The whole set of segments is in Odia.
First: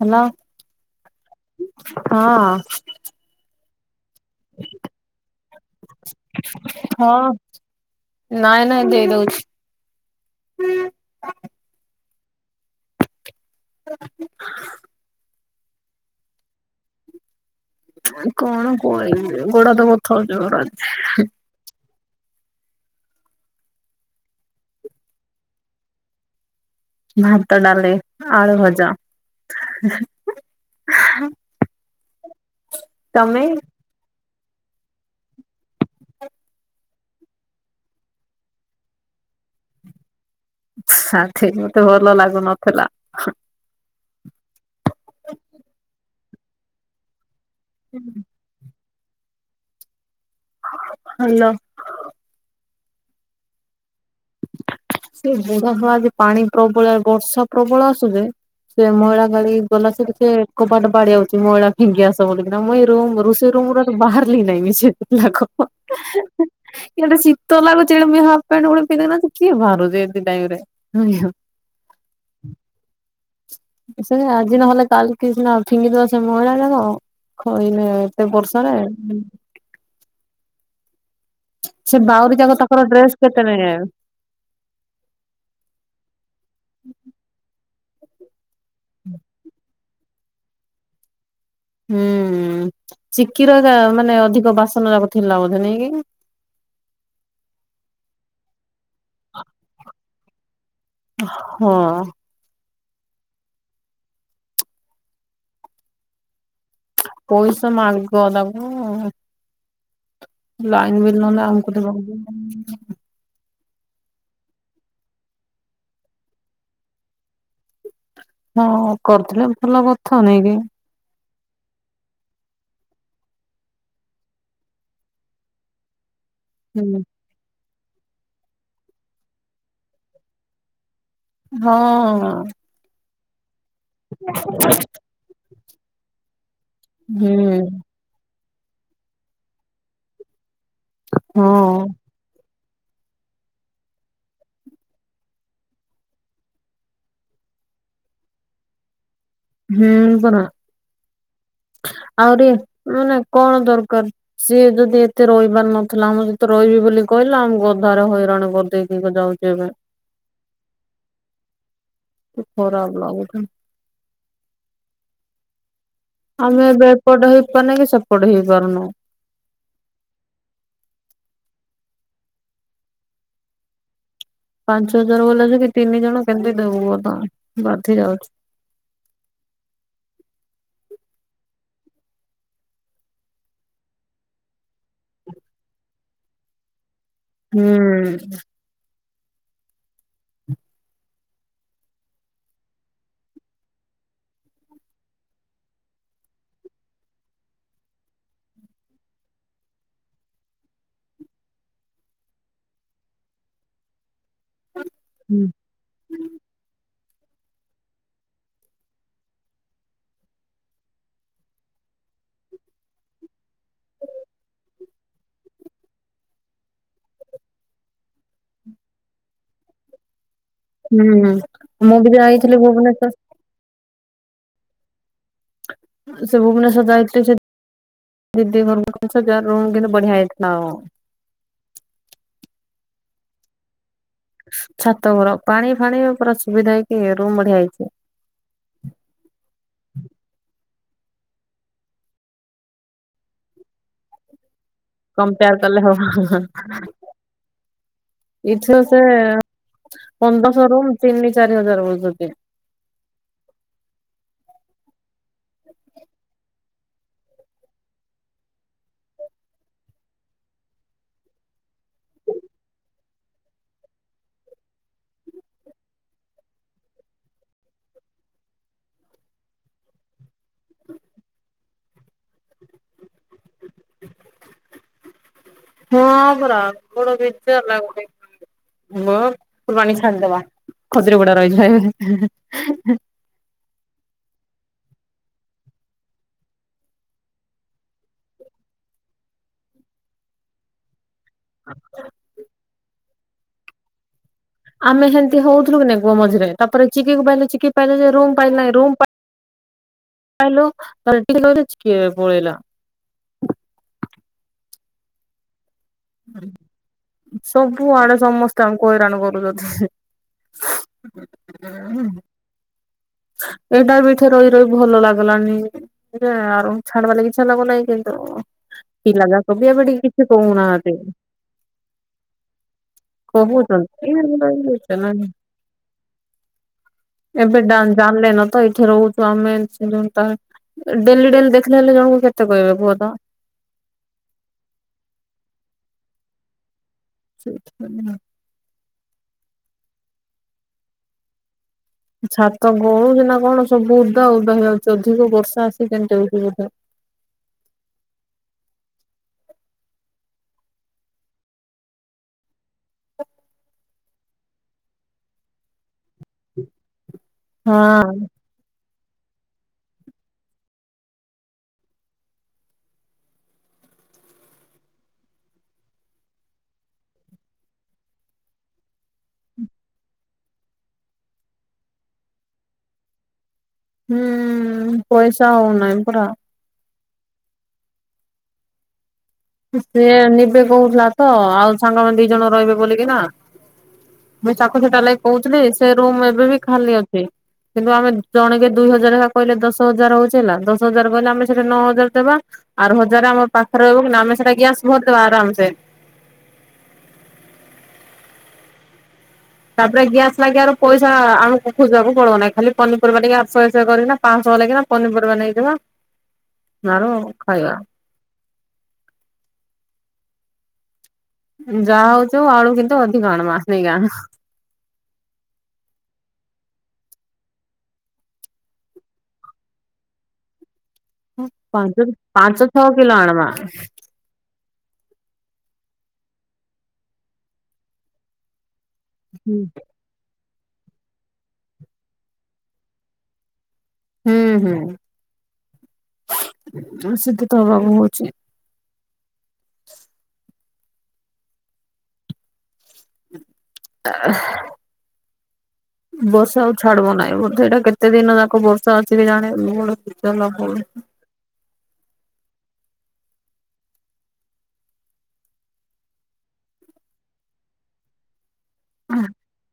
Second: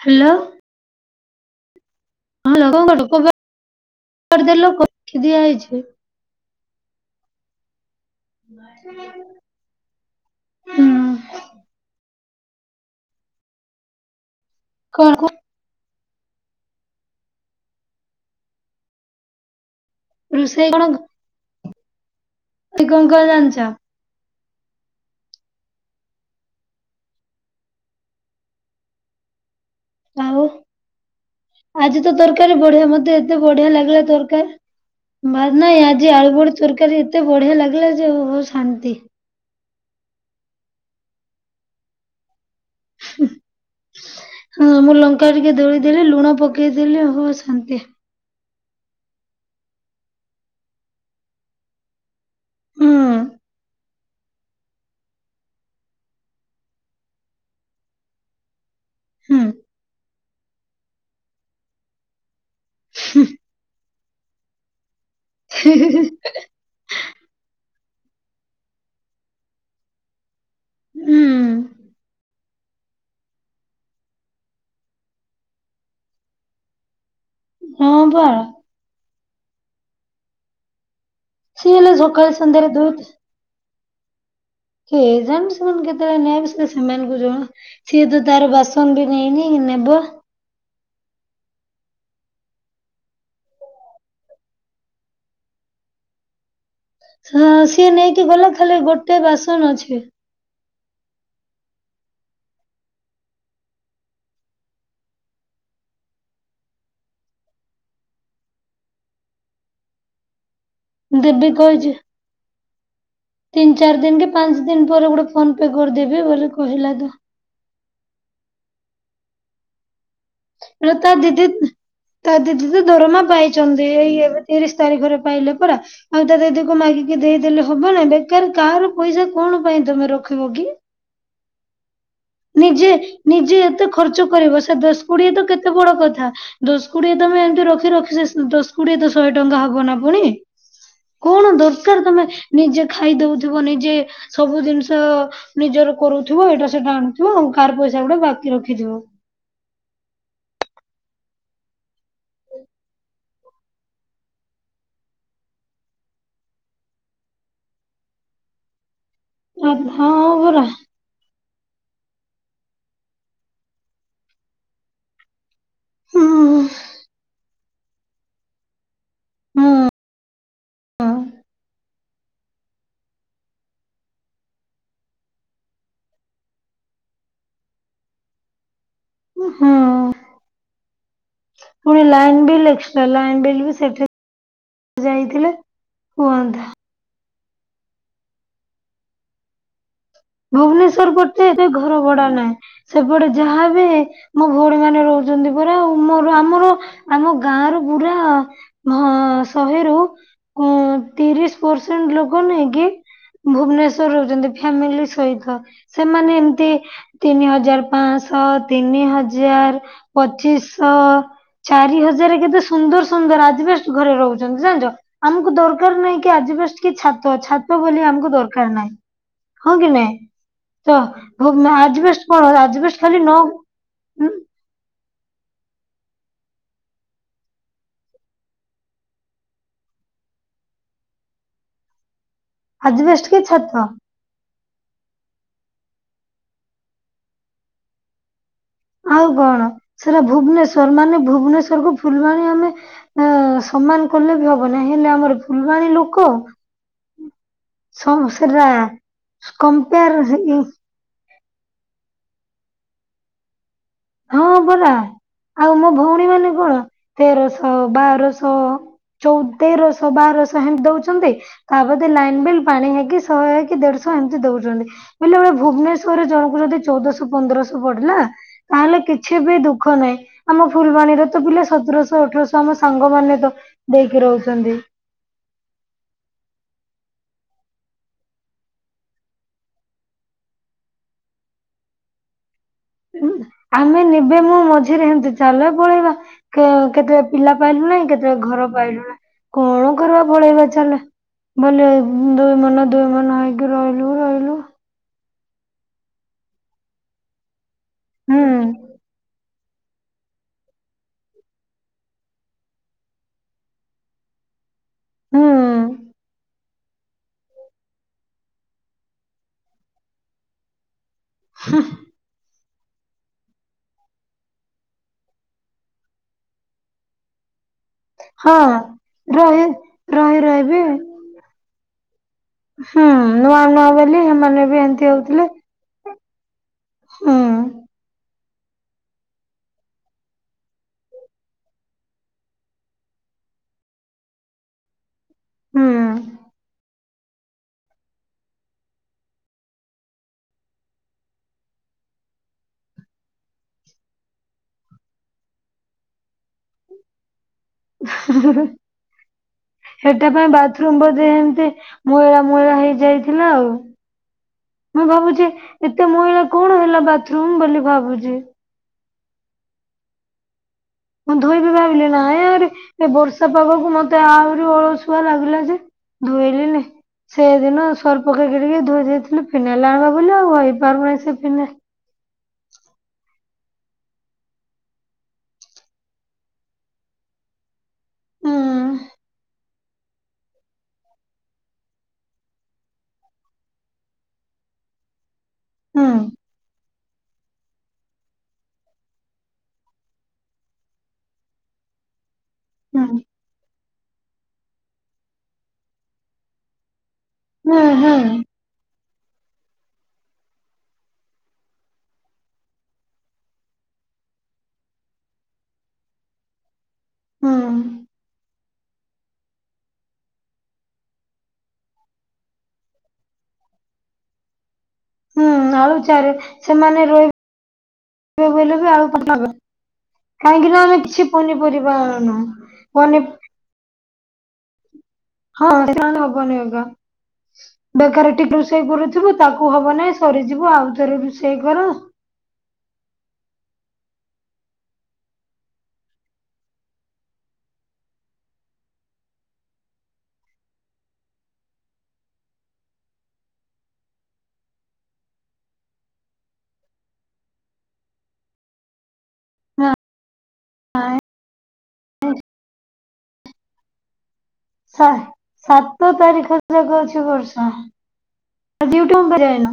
Hello hello. ହ ହଁ। [unintelligible] ଲୋକଙ୍କ ଲୋକଦେ ଲୋକ ଦିଆ ହେଇଛି। ହଁ ନାଇଁ ନାଇଁ ଦେଇଦଉଛି। ହୁଁ ହ କଣ କୁ କଣ କହିବି ଗୋଡା ତ ବଥଉଛୀ ମୋର ରୋଷେଇ ଆଜ୍ ଏଇ ଗଙ୍ଗା ଜାନିଛ? ଭାତ ଡାଲି ଆଳୁ ଭଜା। ଆଉ ଆଜି ତ ତରକାରୀ ବଢିଆ ମତେ ଏତେ ତମେ? ବଢିଆ ଲାଗିଲା ତରକାର। ବା ନାଇଁ ଆଜି ଆଳୁ ବଡି ତରକାରୀ ଏତେ ବଢିଆ ଲାଗିଲା ଯେ ଓହ ଶାନ୍ତି। ସାଠିକି ମତେ ଭଲ ଲାଗୁନଥିଲା। ହଁ ମୁଁ ଲଙ୍କା ଟିକେ ଦଳିଦେଲି ଲୁଣ ପକେଇଦେଲି ଓହୋଃ ଶାନ୍ତି। ହୁଁ ହାଲୋ। ହୁଁ ସେ ବୁଢା ହଁ ଆଜି ପାଣି ପ୍ରବଳ ବର୍ଷା ପ୍ରବଳ ଆସୁଛି। ସେ ମହିଳା ହୁଁ କାଲି ଗଲା ସେ ଟିକେ କବାଟ ବାଡେଇ ଆଉଛି ମଇଳା ଫିଙ୍ଗି ଆଶା ବୋଲି କିନ ମୁଁ ରୁମ୍ ରୁଶେଇ ରୁମ୍ ବାହାରିଲି ନାଇଁ ମିସେ ଲାଖ ହୁଁ ଇଆଡେ ଶୀତ ଲାଗୁଚ୍ଛି ହେଲେ ମୁଁ ହାପ ପ୍ୟାଣ୍ଟ୍ ଗୋଟେ ହେ ଦେଖୁନାହାନ୍ତି କିଆ ବାରୁଛି ଏତେ ଟାଇମ୍ ରେ। [unintelligible] ସେ ଆଜି ନହେଲେ କାଲି କି ସିନା ଫିଙ୍ଗିଦବା ସେ ମହିଳା ଗୁଡାକ। ଖଇନେ ହଁ ବା ଏତେ ବର୍ଷାରେ ସିଏ ହେଲେ ସେ ସକାଳ ବାଉରି ଯାକ ସନ୍ଧ୍ୟା ରେ ତାଙ୍କର ଦୁଧ ଡ୍ରେସ କେତେ ନେଇଯାଏ। କେ ଜାଣ ସେମାନେ କେତେବେଳେ ନବ ସେ ସେମାନଙ୍କୁ ଜଣ ସିଏ ତ ତାର ବାସ [unintelligible] ତଣ୍ଡି ନେଇନି ନେବ। ହୁଁ ଚିକିର ମାନେ ଅଧିକ ବାସନ ଯାକ ଥିଲା ବୋଧେ ନାଇ କି? ହଁ ସିଏ ନେଇକି ଗଲା ଖାଲି ଗୋଟେ ବାସନ ଅଛି। ହଁ। ପଇସା ମାଗ ତାକୁ। ଲାଇନ୍ ବିଲ୍ ନହଲେ ଦେବି ଆମକୁ କହିଛି। ଦେବାକୁ ପଡ଼ିବ। ତିନି ଚାରି ଦିନ କି ପାଞ୍ଚ ଦିନ ପରେ ଗୋଟେ ଫୋନ ପେ କରିଦେବି ବୋଲି କହିଲା ତ। ହଁ କରୁଥିଲେ ଭଲ କଥା ନେଇାଇକି? ହେଲେ ତା ଦିଦି ତା ଦିଦି ତ ଦରମା ପାଇଛନ୍ତି ଏଇ ଏବେ ତିରିଶ ତାରିଖରେ ପାଇଲେ ପରା। ଆଉ ତା ଦିଦିକୁ ହଁ ମାଗିକି ଦେଇଦେଲେ ହବ ନାଇ ବେକାର କାହାର ପଇସା କଣ ପାଇଁ ତମେ ରଖିବ କି? ହଁ। ନିଜେ ନିଜେ ଏତେ ଖର୍ଚ୍ଚ କରିବ ସେ ଦଶ କୋଡିଏ ତ କେତେ ବଡ କଥା। ଦଶ କୋଡିଏ ତମେ ଏମିତି ହୁଁ ରଖି ରଖିଛ ଦଶ କୋଡିଏ ତ ଶହେ ଟଙ୍କା ହବ ନା ପୁଣି। ହଁ କଣ ଦରକାର ତମେ ନିଜେ ଖାଇଦଉଥିବ ନିଜେ ସବୁ ଜିନିଷ ନିଜର କରୁଥିବ ଏଇଟା ସେଟା ଆଣୁଥିବ ଆଉ କାର ପଇସା ଗୁଡା ବାକି ରଖିଥିବ। ହୁଁ ପରା ଆହୁରି ମାନେ କଣ ଦରକାର ସିଏ ଯଦି ଏତେ ରହିବାର ନଥିଲା ଆମ ସତେ ରହିବି ବୋଲି କହିଲା ଆମ ଅଧାରେ ହଇରାଣ କରିଦେଇକି ଯାଉଛି ଏବେ। ହଁ ପରା। ଖରାପ ଲାଗୁଛି। ହୁଁ। ଆମେ ଏବେ ଏପଟ ହେଇପାରୁନୁ କି ସେପଟ ହେଇପାରୁନୁ। ହଁ ଉଁ। ପାଞ୍ଚ ହଜାର ବଲାଉଚି କି ତିନି ଜଣ କେମିତି ଦବୁ ତ ବାଧି ଯାଉଚି। ଉଁ ହଁ। ପୁଣି line bill extra line bill ବି ସେଠେ ଯାଇଥିଲେ ହୁଅନ୍ତା। ହୁଁ। ଭୁବନେଶ୍ଵର ପରତେ ଏତ ଘର ଭଡା ନାହିଁ। ସେପଟେ ଯାହା ବି ହେ ମୋ ଭଉଣୀ ମାନେ ରହୁଛନ୍ତି ପରା ଆଉ ମୋର ଆମର ଆମ ଗାଁ ର ପୁରା ଅ ଶହେରୁ ତିରିଶ ପରସେଣ୍ଟ ଲୋକ ନୁହେଁକି ଭୁବନେଶ୍ୱରରେ ରହୁଛନ୍ତି ଫାମିଲି ସ ସେମାନେ ଏମତି ତିନି ହଜାର ପାଆଁଶହ ତିନି ହଜାର ପଚିଶଶହ। ଚାରି ହଜାର କେତେ ସୁନ୍ଦର ସୁନ୍ଦର ଆଜି ବେଶ ଘରେ ରହୁଛନ୍ତି ଜାଣିଛ ଆମୁକୁ ଦରକାର ନାହିଁ କି ଆଜବେଷ୍ଟ କି ଛାତ ଛାତ ବୋଲି ଆମକୁ ଦରକାର ନାଇଁ। ହଁ କି ନାଇଁ ତ ହୁଁ ଭୋ ମୁଁ ଆଜେ ବି ବେଷ୍ଟ କଣ ଯାଇଥିଲି ହ ଆଜ ବେଷ୍ଟ ଭୁବନେଶ୍ଵର। ଖାଲି ନ ହୁଁ। ସେ ଭୁବନେଶ୍ଵର ଯାଇଥିଲି ଯେ ଦିଦି ଘର କଂସ ଜାରେ ରୁମ କିନି ବଢିଆ ହେଇଥିଲା ଆଉ। ଆଜବେଷ୍ଟ କି ଛାତ। ଛାତ ଘର ପାଣି ଫାଣି ପୁରା ସୁବିଧା ହେଇକି ରୁମ ବଢିଆ ହେଇଚି। ଆଉ କଣ [inaudible] ସେଟା ଭୁବନେଶ୍ଵର ମାନେ ଭୁବନେଶ୍ୱର କୁ ଫୁଲବାଣୀ ଆମେ ଅ ସମ୍ମାନ କଲେବି ହବ ବ ନହେଲେ ଆମର କମ୍ପେୟାର କଲେ ଭୁଲବାଣୀ ହବ। ଲୁକ ସ ସେଟା ଏଠୁ ସେ କମ୍ପେଆର ସେଇ ପନ୍ଦରଶହ ରୁମ୍ ତିନି ଚାରି ହଜାର ବଉଚନ୍ତି। ହଁ ବରା ଆଉ ମୋ ଭଉଣୀ ମାନେ କଣ ତେରଶହ ବାରଶହ ଚଉଦେର ସବାର ସାହେନ୍‌ ଦଉଚନ୍ତି। ତାପଦେ ଲାଇନ ବିଲ୍ ପାଣି ହେଇକି ଶହେ ହେଇକି ଦେଢଶହ ଏମିତି ଦଉଚନ୍ତି। ବୋଇଲେ ଓଏ ଭୁବନେଶ୍ୱରରେ ଜଣଙ୍କୁ ଯଦି ଚଉଦଶହ ପନ୍ଦରଶହ ପଡିଲା ତାହେଲେ କିଛି ବି ଦୁଃଖ ନାହିଁ ଆମ ଫୁଲବାଣୀରେ ତ ପିଲା ସତରଶହ ଅଠରଶହ ଆମ ସାଙ୍ଗମାନୋନେ ତ ଦେଇକି ରହୁଛନ୍ତି। ହଁ ପରା ବଡ ବିଜାରା ଲାଗୁଚି। ମୋ ଫୁଲବାଣୀ ଛାଡ଼ିଦବା ଖଜୁରୀ ପଡା ରହିଯିବା। ଉଁ ଆମେ ନିବେ ମୁଁ ମଝିରେ ଏମତି ଚାଲ ପଳେଇବା। କେ କେତେ ପିଲା ପାଇଲୁ ନାହିଁ କେତେ ଘର ପାଇଲୁ ନା କଣ କରିବା ପଳେଇବା ଚାଲେ। ବଲେ ଦୁଇ ମନ ଦୁଇ ମନ ହେଇକି ରହିଲୁ ରହିଲୁ। ଆମେ ସେମତି ହଉଥିଲୁ କି ନାଇଁ କୁହ ମଝିରେ ତାପରେ ଚିକିକୁ ପାଇଲେ ଚିକି ପାଇଲେ ଯେ ରୁମ୍ ହୁଁ। ପାଇଲେ ରୁମ ପାଇଲୁ [unintelligible] ଚିକିଏ ପଳେଲା। ହୁଁ। ସବୁଆଡେ ସମସ୍ତେ ଆମୁକୁ ହଇରାଣ କରୁଛନ୍ତି। ହୁଁଉଁ। ଏଇଟା ବି ଏଠେ ରହି ରହି ଭଲ ଲାଗିଲାନି ଆଉ ଛାଡିବା ଲାଗି ଇଚ୍ଛାହେଲା ବୋଲେ ତ ହଁ ପିଲା ରହି ଯାକବି ଏବେ ଟିକେ କିଛି ରହି ରହିବି କହୁନାହାନ୍ତି। ହୁଁ ନୂଆ ନୂଆ ବୋଲି ହେମାନେ ବି ଏମିତି କହୁଛନ୍ତି ହଉଥିଲେ। ହୁଁ। ଏବେ ଡାନ ଜାଣିଲେନ ତ ଏଇଠି ରହୁଚୁ ଆମେ ଜିଅନ୍ତା। ଡେଲି ଡେଲି ଦେଖିଲେ ହେଲେ ଜଣଙ୍କୁ କେତେ କହିବେ କୁହତ। ହୁଁ [unintelligible] ଛାତ ଗଳୁଚି ନା କଣ ସବୁ ଉଦା ଉଦା ହେଇଯାଉଛି ଅଧିକ ବର୍ଷା ଆସି କେମତି ହଉଚି ବୋଧେ। ହେଟା ପାଇଁ ବାଥରୁମ ବୋଧେ ହେମିତି ମଇଳା ମଇଳା ହେଇ ଯାଇଥିଲା ଆଉ ମୁଁ ଭାବୁଚି ଏତେ ମଇଳା କଣ ହେଲା ବାଥରୁମ୍ ବୋଲି ହଁ ଭାବୁଛି? ମୁଁ ଧୋଇବି ଭାବିଲି ନାଁ ଆରେ ଏ ବର୍ଷା ପାଗକୁ ମତେ ଆହୁରି ଅଳସୁଆ ଲାଗିଲା ଯେ ଧୋଇଲିନି। ସେ ଦିନ ସର୍ଫ ପକେଇକି ଟିକେ ଧୋଇ ଦେଇଥିଲି ଫିନାଇଲ ଆଣିବା ବୋଲି ଆଉ ହେଇପାରୁନାହିଁ ସେ ଫିନାଇଲ। ହୁଁ ପଇସା ହଉନାଇପରା। ହୁଁ ସେ ନିିବେ କହୁଥିଲା ତ ଆଉ ସାଙ୍ଗମାନେ ଦି ଜଣ ରହିବେ ବୋଲିକି ନା ମୁଇ ତାକୁ ସେଟା ଲାଗ କହୁଥିଲି ସେ ହୁଁ ରୁମ୍ ଏବେ ବି ଖାଲି ଅଛି। କିନ୍ତୁ ଆମେ ଜଣେକେ ଦୁଇ ହଜାର ହେ କହିଲେ ଦଶ ହଜାର ହଉଛି ହେଲା ଦଶ ହଜାର କହିଲେ ଆମେ ସେଠି ନଅ ହଜାର ଦେବା। ଆର ହୁଁ ହଜାରେ ଆମ ପାଖରେ ରହିବ କି ଆମେ ସେଟା ଗ୍ୟାସ ଭରିଦବା ଆରାମ ସେ। ହୁଁ ହୁଁ। ତାପରେ ଗ୍ୟାସ୍ ଲାଗି ଆରୁ ପଇସା ଆଣୁ ଖୋଜିବାକୁ ପଡିବନାହିଁ ଖାଲି ପନିପରିବା ଟିକେ ଆଠ ଶହେ ଶହ କରିକିନା ପାଞ୍ଚଶହ ଲାଗି କିନା। ପନିପରିବା ନେଇଯିବା ଆଳ ହୁଁ ଖାଇବା। ଯାହା ହଉଛି ହଉ ଆଳୁ କିନ୍ତୁ ଅଧିକ ଆଣମା ସେଇଆ। ହୁଁ ଆଳୁ ଚାର ସେମାନେ ରହ ର ବୋଇଲେ ବି ଆଳୁ ପଠବେ। କାହିଁକି ନା ଆମେ କିଛି ପନିପରିବା ବନେ ହଁ। ହଁ ସେ ହବନି [unintelligible] ବେକାର ଟିକେ ରୋଷେଇ କରୁଥିବୁ ହୁଁ ତାକୁ ହବ ନାଇଁ ସରିଯିବ ଆଉଥରେ ରୋଷେଇ କର। ହୁଁ ହୁଁ ସେତ ତ ହବାକୁ ହଉଛି। [inaudible] ଆ ହା। ବର୍ଷା ଆଉ ଛାଡବ ନାହିଁ ବୋଧେ ଏଟା କେତେ ଦିନ ଯାକ ବର୍ଷା [unintelligible] ନାଇଁ ସାତ ତାରିଖ ଯାକ ଅଛି ବର୍ଷା [unintelligible]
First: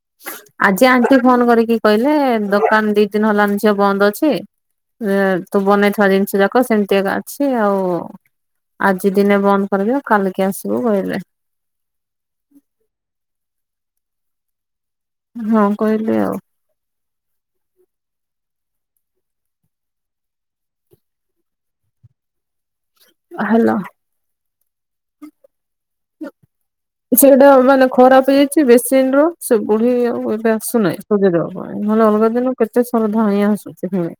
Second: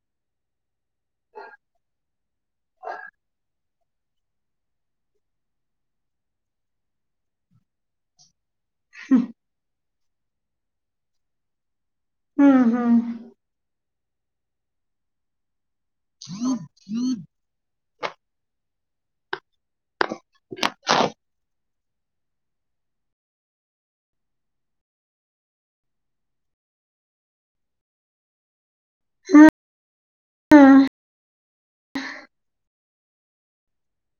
[inaudible] ଆଜି ଆଣ୍ଟି ଫୋନ କରିକି କହିଲେ ଦୋକାନ ଦି ଦିନ ହେଲାଣି ଝିଅ ବନ୍ଦ ଅଛି। ତୁ ବନେଇଥିବା ଜିନିଷ ଯାକ ସେମିତି ଏକା ଅଛି ଆଉ। ଆଜି ଦିନେ ବନ୍ଦ କରିବା କାଲିକି ଆସିବୁ କହିଲେ। ହୁଁ ହୁଁ। ହଁ କହିଲି ଆଉ। [inaudible] ହ୍ୟାଲୋ। ସେଇଟା ମାନେ ଖରାପ ହେ ଛି ବେସିନ ରୁ ହୁଁ ସେବେ ହିଁ ଆଉ ଏବେ ଆସୁନାହିଁ [unintelligible] [unintelligible]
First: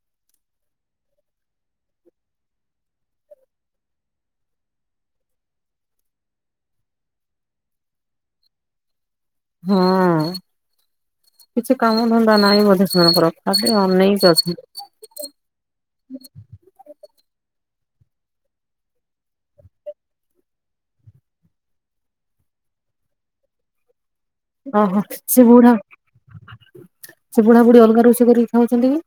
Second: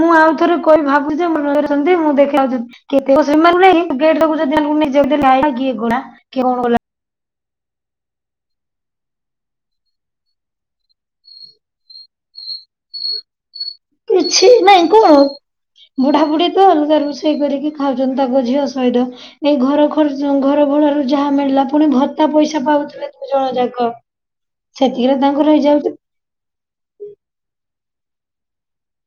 ମୁଁ ଆଉ ଥରେ କହିବି ଭାବୁଛି [unintelligible] [unintelligible] ହଁ କିଛି କାମ ଧନ୍ଦା ନାହିଁ ବୋଧେ ସେମାନଙ୍କର? ଆ ଖାଲି ଅନେଇକି ଅଛନ୍ତି। କ ବୁଢ଼ା ବୁଢ଼ୀ ତ ଅଲଗା ରୋଷେଇ କରିକି ଖାଉଛନ୍ତି ତାଙ୍କ ଝିଅ ସହିତ। ଏଇ ଘର ଖରଚ ଘର ଭଡ଼ା ରୁ ଯାହା ମିଳିଲା ପୁଣି ଭତ୍ତା ପଇସା ପାଉଥିବେ ଦୁଇ ଜଣ ଯାକ। ଓହୋ ସେତିକିରେ ସେ ତାଙ୍କର ବୁଢ଼ା ହେଇଯାଉଛି ସେ ବୁଢ଼ାବୁଢ଼ୀ ଅଲଗା ରୋସେଇ କରିକି ଖାଉଛନ୍ତି କି?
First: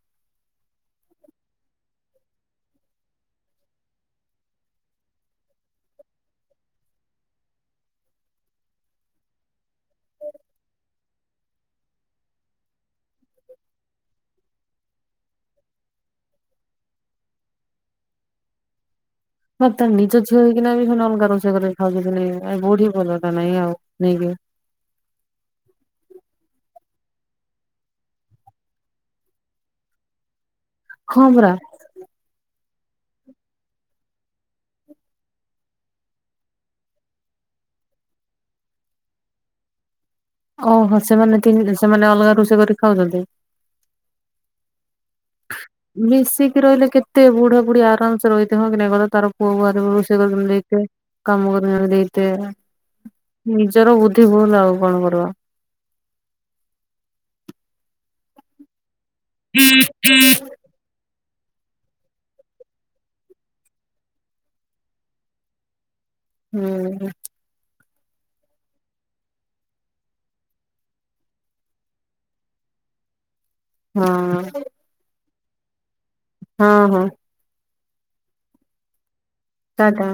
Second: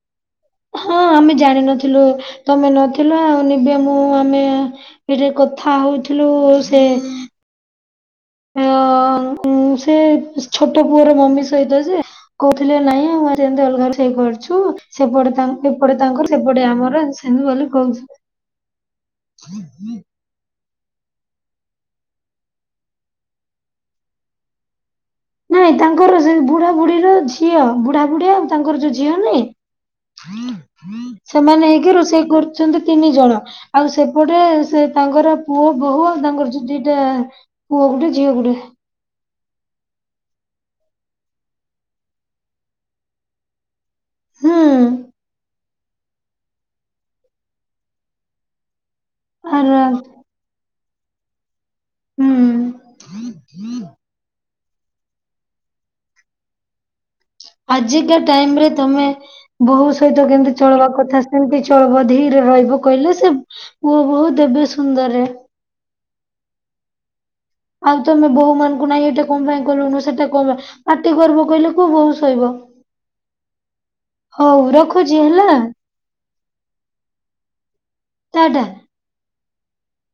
ହଁ ଆମେ ଜାଣିନଥିଲୁ ତମେ ନଥିଲ ଆଉ ନିବେ ମୁଁ ଆମେ ଧିରେ କଥା ହଉଥିଲୁ ସେ ହଁ ମୁଁ ସେ ଛୋଟ ପୁଅର ମମି ସହିତ ଯେ କହୁଥିଲେ ନାଇଁ [unintelligible] ସେପଟେ ତା ଏପଟେ ତାଙ୍କର ଏପଟେ ଆମର ଏମତୀ ସେମତୀ ବୋଲି କହୁ [inaudible] ସେ ତା ନିଜ ଝିଅ ହେଇକିନା ବି ସେମାନେ ଅଲଗା ରୋଷେଇ କରି ଖାଉ ନାଇଁ ଆଉ ବୁଢ଼ୀ ଭଲା ଟା ନାଇଁ ଆଉ ନେଇକି ନାଇଁ, ତାଙ୍କର ସେ ବୁଢା ବୁଢ଼ୀର ଝିଅ। ବୁଢା ବୁଢ଼ୀ ଆଉ ତାଙ୍କର ଯୋଉ ଝିଅ ନାଇଁ ହଁ ପରା ସେମାନେ ହେଇକି ରୋଷେଇ କରୁ ଅଛନ୍ତି ତିନି ଜଣ। ଆଉ, ସେପଟେ ସେ ତାଙ୍କର ପୁଅ ବୋହୂ ଆଉ, ତାଙ୍କର ଯଉ ଦିଟା ପୁଅ ଗୁଟେ ଝିଅ ଗୁଟେ। ଓହୋ! ସେମାନେ ତିନ, ସେମାନେ ଅଲଗା ରୋଷେଇ କରି ଖାଉଛନ୍ତି। ହୁଁ। ମିଶିକି ରହିଲେ କେତେ, ବୁଢା ବୁଢୀ ଆରାମସେ ରହିଥେ ହଁ, କି ନାଇଁ କହିଲ ତାର ପୁଅବୁଆରେ ଆର [unintelligible] ରୁଷେଇ କରୁଚନ ଦେଖିଆ। କାମ କରି ନ ଦେଇତେ, ହୁଁ ନିଜର ବୁଦ୍ଧି ଭୁଲ୍ ଆଉ କଣ କରିବ? ଆଜିକା ଟାଇମ୍ ରେ ତମେ, ବୋହୁ ସହିତ କେମତି ଚଳବା କଥା ସେମିତି ଚଳବ ଧିରେ ରହିବ, କହିଲେ ସେ ପୁଅ ବହୁ ଦେବେ ସୁନ୍ଦରରେ। ହୁଁ। ଆଉ, ତମେ ବୋହୂ ମାନଙ୍କୁ ନାଇଁ, ଏଇଟା କଣ ପାଇଁ କଲୁନୁ? ସେଟା କଣ ପାଇଁ ପାଟି କରବ କହିଲେ, କୋଉ ବୋହୁ ସଇବ? ହଁ ହଉ ରଖୁଛି ହେଲା। ହଁ ହଁ। ଟା ଟା। ଟା ଟା।